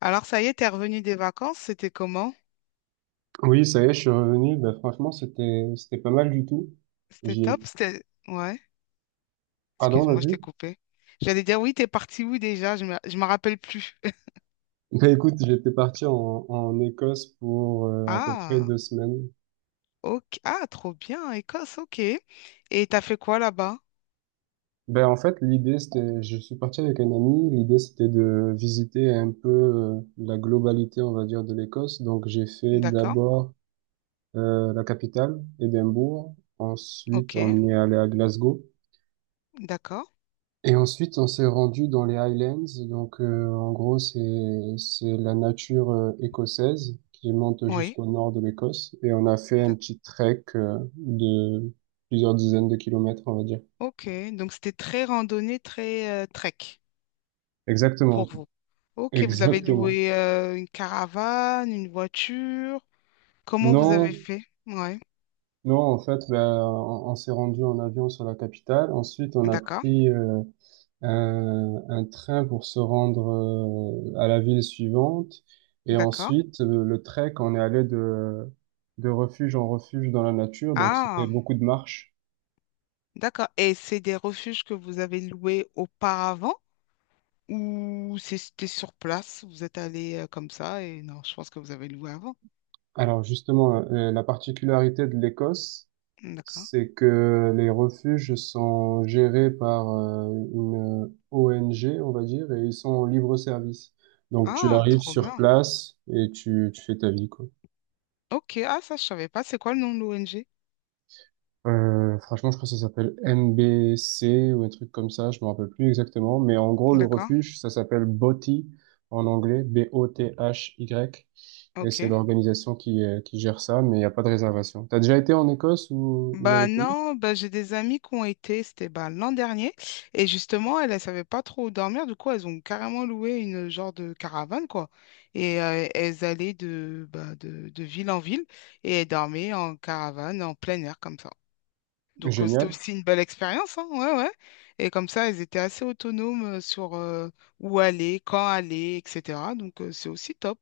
Alors, ça y est, t'es revenu des vacances, c'était comment? Oui, ça y est, je suis revenu. Bah, franchement, c'était pas mal du tout. C'était J'y ai... top, c'était... Ouais, Pardon, excuse-moi, je vas-y. t'ai coupé. J'allais dire, oui, t'es parti où déjà? Je me... Je m'en rappelle plus. Bah, écoute, j'étais parti en Écosse pour à peu près Ah, 2 semaines. ok. Ah, trop bien, Écosse, ok. Et t'as fait quoi là-bas? Ben en fait, l'idée, c'était. Je suis parti avec un ami. L'idée, c'était de visiter un peu la globalité, on va dire, de l'Écosse. Donc, j'ai fait D'accord, d'abord la capitale, Édimbourg. Ensuite, ok, on est allé à Glasgow. d'accord, Et ensuite, on s'est rendu dans les Highlands. Donc, en gros, c'est la nature écossaise qui monte oui. jusqu'au nord de l'Écosse. Et on a fait un d'ac- petit trek de plusieurs dizaines de kilomètres, on va dire. Ok, donc c'était très randonnée, très trek pour Exactement, vous. Ok, vous avez exactement. loué une caravane, une voiture. Comment vous avez Non, fait? Ouais, non, en fait, ben, on s'est rendu en avion sur la capitale. Ensuite, on a d'accord, pris un train pour se rendre à la ville suivante. Et d'accord. ensuite, le trek, on est allé de refuge en refuge dans la nature, donc c'était Ah. beaucoup de marches. D'accord. Et c'est des refuges que vous avez loués auparavant ou c'était sur place? Vous êtes allé comme ça et non, je pense que vous avez loué avant. Alors justement, la particularité de l'Écosse, D'accord. c'est que les refuges sont gérés par une ONG, on va dire, et ils sont en libre service. Donc tu Ah, arrives trop sur bien. place et tu fais ta vie, quoi. Ok, ah ça je savais pas. C'est quoi le nom de l'ONG? Franchement, je crois que ça s'appelle MBC ou un truc comme ça, je me rappelle plus exactement, mais en gros, le D'accord. refuge, ça s'appelle BOTY en anglais, Bothy, et c'est Ok. l'organisation qui gère ça, mais il n'y a pas de réservation. T'as déjà été en Écosse ou dans Bah les pays? non, bah j'ai des amis qui ont été, c'était bah, l'an dernier, et justement, elles ne savaient pas trop où dormir, du coup, elles ont carrément loué une genre de caravane, quoi. Et elles allaient de ville en ville, et elles dormaient en caravane, en plein air, comme ça. Donc, c'était Génial. aussi une belle expérience, hein, ouais, ouais. Et comme ça, ils étaient assez autonomes sur où aller, quand aller, etc. Donc, c'est aussi top.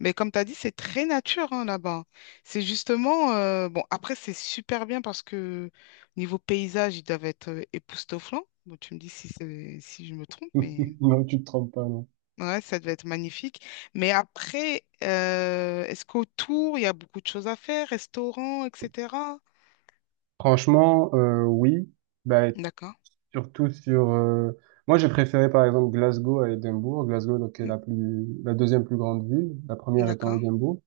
Mais comme tu as dit, c'est très nature hein, là-bas. C'est justement, bon, après, c'est super bien parce que niveau paysage, ils doivent être époustouflants. Bon, tu me dis si je me trompe, mais Non, tu te trompes pas, non. ouais, ça devait être magnifique. Mais après, est-ce qu'autour, il y a beaucoup de choses à faire, restaurants, etc. Franchement, oui, bah, D'accord, surtout Moi, j'ai préféré, par exemple, Glasgow à Édimbourg. Glasgow, donc, est Mm, la deuxième plus grande ville, la première étant d'accord, Édimbourg.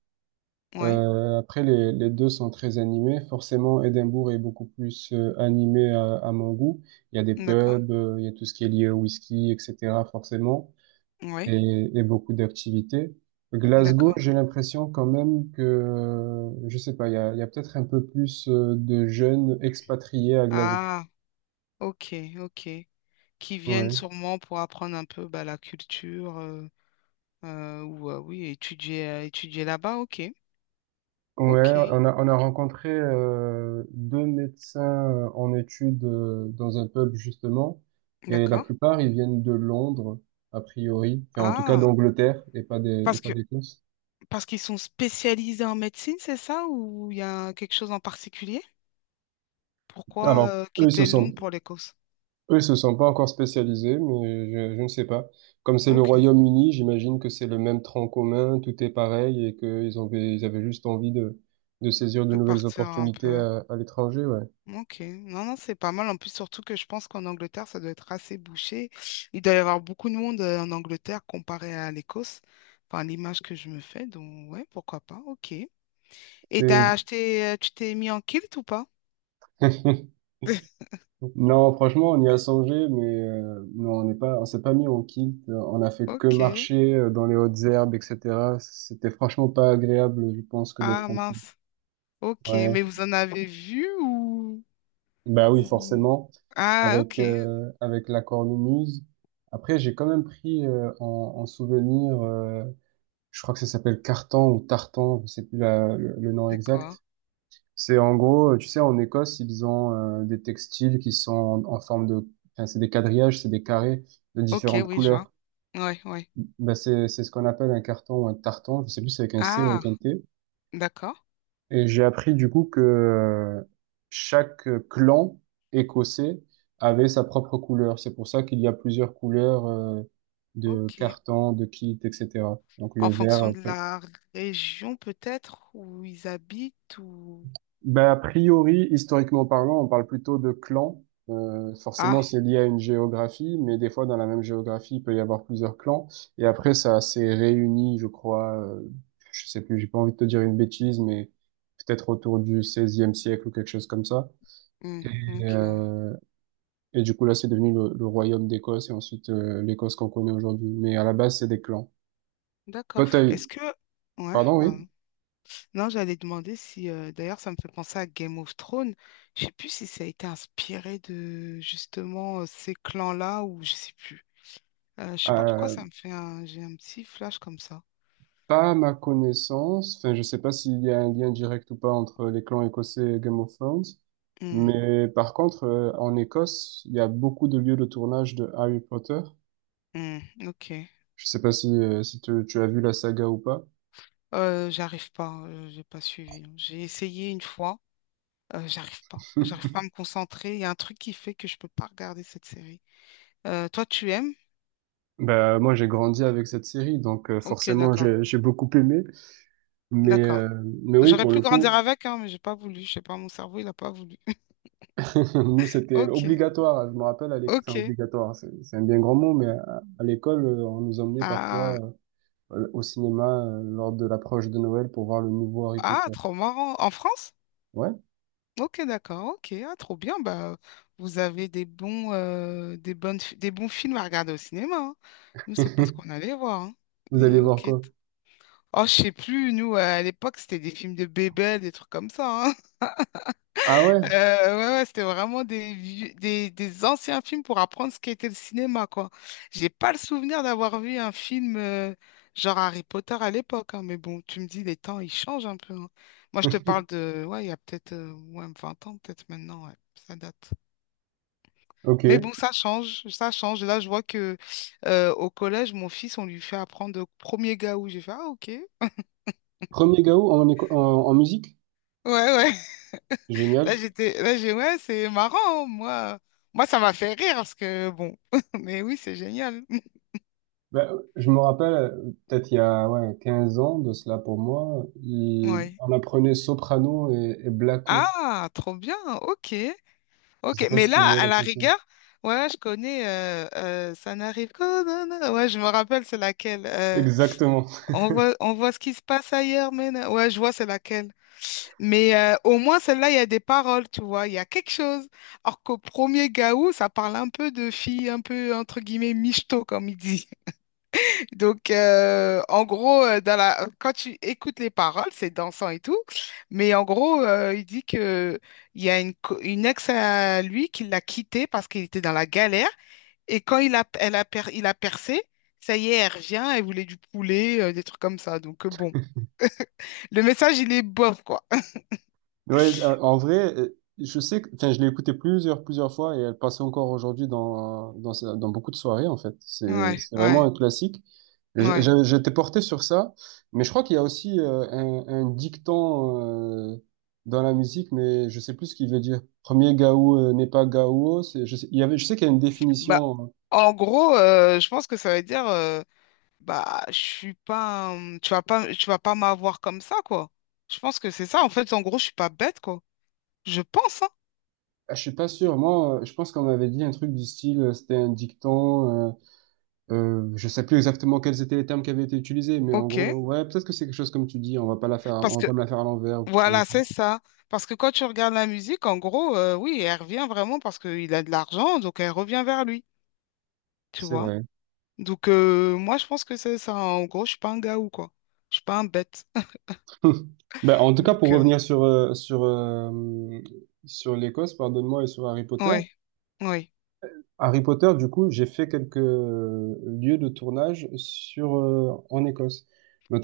ouais. Après, les deux sont très animés. Forcément, Édimbourg est beaucoup plus animé à mon goût. Il y a des D'accord. pubs, il y a tout ce qui est lié au whisky, etc. Forcément, Oui, et beaucoup d'activités. Glasgow, d'accord. j'ai l'impression quand même que, je sais pas, il y a peut-être un peu plus de jeunes expatriés à Glasgow. Ah, ok, ok. Qui viennent Ouais. sûrement pour apprendre un peu bah, la culture ou oui, étudier, étudier là-bas. Ok, Ouais, ok, on a rencontré deux médecins en études dans un pub justement, et la d'accord. plupart ils viennent de Londres, a priori, enfin en tout cas Ah, d'Angleterre et pas des et parce pas que d'Écosse. parce qu'ils sont spécialisés en médecine, c'est ça? Ou il y a quelque chose en particulier? Pourquoi Alors eux ils se quitter Londres sont pour l'Écosse? eux ils se sont pas encore spécialisés, mais je ne sais pas. Comme c'est le Ok, Royaume-Uni, j'imagine que c'est le même tronc commun, tout est pareil et qu'ils avaient juste envie de saisir de de nouvelles partir un opportunités peu. à l'étranger, ouais. Ok, non, non, c'est pas mal. En plus, surtout que je pense qu'en Angleterre, ça doit être assez bouché. Il doit y avoir beaucoup de monde en Angleterre comparé à l'Écosse. Enfin, l'image que je me fais. Donc, ouais, pourquoi pas. Ok. Et C'est t'as une- acheté, tu t'es mis en kilt ou pas? Non, franchement, on y a songé, mais non, on s'est pas mis en kilt. On a fait que Ok. marcher dans les hautes herbes, etc. C'était franchement pas agréable, je pense, que d'être Ah, en kilt. mince. Ok, Ouais. mais vous en avez vu ou... Bah oui, ou- forcément, Ah, avec ok. euh, avec la cornemuse. Après, j'ai quand même pris en souvenir, je crois que ça s'appelle carton ou tartan, je sais plus le nom C'est quoi? exact. C'est en gros, tu sais, en Écosse, ils ont des textiles qui sont en forme de. Enfin, c'est des quadrillages, c'est des carrés de Ok, différentes oui, je vois. couleurs. Ouais, ouais. Bah, c'est ce qu'on appelle un carton ou un tartan, je sais plus si c'est avec un C ou Ah, avec un T. d'accord. Et j'ai appris du coup que chaque clan écossais avait sa propre couleur. C'est pour ça qu'il y a plusieurs couleurs de Ok. cartons, de kits, etc. Donc En le vert, fonction de euh, la région peut-être où ils habitent ou... Ben, a priori, historiquement parlant, on parle plutôt de clans. Forcément, Ah, c'est lié à une géographie, mais des fois, dans la même géographie, il peut y avoir plusieurs clans. Et après, ça s'est réuni, je crois, je sais plus, j'ai pas envie de te dire une bêtise, mais peut-être autour du 16e siècle ou quelque chose comme ça. hmm, Et, ok, euh, et du coup, là, c'est devenu le royaume d'Écosse et ensuite l'Écosse qu'on connaît aujourd'hui. Mais à la base, c'est des clans. d'accord. Toi, t'as eu. Est-ce que... Ouais, Pardon, oui? pardon. Non, j'allais demander si... D'ailleurs, ça me fait penser à Game of Thrones. Je sais plus si ça a été inspiré de justement ces clans-là ou je sais plus. Je sais pas pourquoi Euh, ça me fait un... J'ai un petit flash comme ça. Pas à ma connaissance. Enfin, je sais pas s'il y a un lien direct ou pas entre les clans écossais et Game of Thrones. Hmm, Mais par contre, en Écosse, il y a beaucoup de lieux de tournage de Harry Potter. hmm, ok. Je sais pas si tu as vu la saga ou pas. J'ai pas suivi. J'ai essayé une fois, j'arrive pas. J'arrive pas à me concentrer. Il y a un truc qui fait que je peux pas regarder cette série. Toi, tu aimes? Bah, moi, j'ai grandi avec cette série, donc Ok, forcément, d'accord. j'ai beaucoup aimé. Mais, D'accord. euh, mais oui, J'aurais pour pu le grandir coup, avec, hein, mais j'ai pas voulu. Je sais pas, mon cerveau, il a pas voulu. nous, c'était Ok, obligatoire. Je me rappelle, à l'école, enfin, ok. obligatoire, c'est un bien grand mot, mais à l'école, on nous emmenait Ah, parfois au cinéma lors de l'approche de Noël pour voir le nouveau Harry ah, Potter. trop marrant. En France? Ouais? Ok, d'accord. Ok, ah, trop bien. Bah, vous avez des bons, des bons films à regarder au cinéma, hein. Nous, c'est pas ce qu'on allait voir, hein. Vous allez Mais voir ok. quoi? Oh, je sais plus. Nous, à l'époque, c'était des films de bébés, des trucs comme ça, hein. Ah ouais? Ouais, ouais, c'était vraiment des anciens films pour apprendre ce qu'était le cinéma, quoi. J'ai pas le souvenir d'avoir vu un film genre Harry Potter à l'époque, hein, mais bon, tu me dis, les temps, ils changent un peu, hein. Moi, je te parle de, ouais, il y a peut-être ouais, 20 ans, peut-être maintenant, ouais, ça date. Ok. Mais bon, ça change, ça change. Là, je vois que au collège, mon fils, on lui fait apprendre au premier gars où j'ai fait, ah, ok. Ouais. Premier Gaou en musique? Ouais, là, Génial. Ouais, c'est marrant, hein, moi. Moi, ça m'a fait rire parce que, bon, mais oui, c'est génial. Ben, je me rappelle, peut-être il y a ouais, 15 ans de cela pour moi, il- Ouais. on apprenait soprano et blacko. Ah, trop bien, ok. Je Ok, sais pas mais si là, tu vois à la la chanson. rigueur, ouais, je connais, ça n'arrive que, non, non. Ouais, je me rappelle, c'est laquelle. Exactement. On voit, on voit ce qui se passe ailleurs, mais non. Ouais, je vois, c'est laquelle. Mais au moins, celle-là, il y a des paroles, tu vois, il y a quelque chose. Alors qu'au premier Gaou, ça parle un peu de filles, un peu, entre guillemets, michto, comme il dit. Donc, en gros, dans la... quand tu écoutes les paroles, c'est dansant et tout, mais en gros, il dit que il y a une, co- une ex à lui qui l'a quitté parce qu'il était dans la galère, et elle a il a percé, ça y est, elle revient, elle voulait du poulet, des trucs comme ça. Donc, bon, le message, il est bof, quoi. Ouais, en vrai, je sais que, enfin, je l'ai écoutée plusieurs fois et elle passait encore aujourd'hui dans beaucoup de soirées, en fait. C'est, Ouais, c'est vraiment ouais, un classique. Et j'- ouais. j'avais- J'étais porté sur ça, mais je crois qu'il y a aussi un dicton dans la musique, mais je sais plus ce qu'il veut dire. Premier gaou n'est pas gaou. C'est, je sais, il y avait, je sais qu'il y a une Bah, définition. en gros, je pense que ça veut dire. Bah, je suis pas. Un- tu vas pas, tu vas pas m'avoir comme ça, quoi. Je pense que c'est ça. En fait, en gros, je suis pas bête, quoi. Je pense, hein. Je suis pas sûr. Moi, je pense qu'on m'avait dit un truc du style, c'était un dicton. Je sais plus exactement quels étaient les termes qui avaient été utilisés, mais en Ok. gros, ouais, peut-être que c'est quelque chose comme tu dis, on va pas la faire, Parce on va que, pas me la faire à l'envers ou quelque chose comme voilà, ça. c'est ça. Parce que quand tu regardes la musique, en gros, oui, elle revient vraiment parce qu'il a de l'argent, donc elle revient vers lui, tu C'est vois. vrai. Donc, moi, je pense que c'est ça. En gros, je suis pas un gars ou quoi. Je suis pas un bête. Ben, en tout cas, pour Donc, revenir sur l'Écosse, pardonne-moi, et sur Harry Potter. ouais, ouais. Harry Potter, du coup, j'ai fait quelques lieux de tournage sur en Écosse,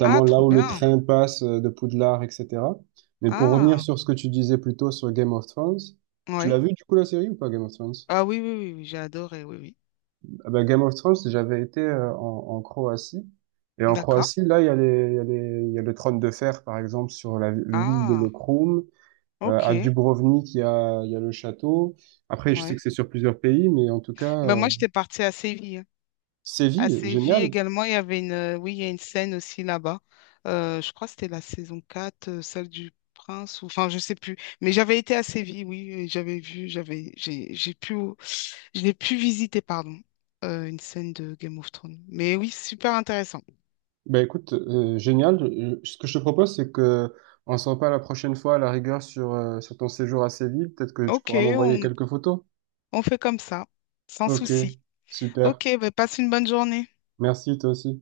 Ah, là trop où le bien. train passe de Poudlard, etc. Mais pour revenir Ah, sur ce que tu disais plus tôt sur Game of Thrones, tu l'as ouais. vu du coup la série ou pas Game of Thrones? Ah, oui, oui, oui, oui, j'ai adoré, oui, oui. Ah bah, Game of Thrones, j'avais été en Croatie. Et en D'accord. Croatie, là, il y a les, il y a les- il y a le trône de fer, par exemple, sur l'île de Ah, Lokrum. À ok, Dubrovnik, il y a le château. Après, je sais ouais. que c'est sur plusieurs pays, mais en tout cas, Ben moi, j'étais partie à Séville, hein. À Séville, Séville génial. également, il y avait une, oui, il y a une scène aussi là-bas. Je crois que c'était la saison 4, celle du Prince, ou enfin, je sais plus. Mais j'avais été à Séville, oui, et j'avais vu, j'avais, j'ai pu, je l'ai pu visiter, pardon, une scène de Game of Thrones. Mais oui, super intéressant. Ben écoute, génial. Ce que je te propose, c'est que on s'en parle la prochaine fois, à la rigueur, sur ton séjour à Séville. Peut-être que tu Ok, pourras m'envoyer quelques photos. on fait comme ça, sans Ok, souci. super. Ok, ben passe une bonne journée. Merci, toi aussi.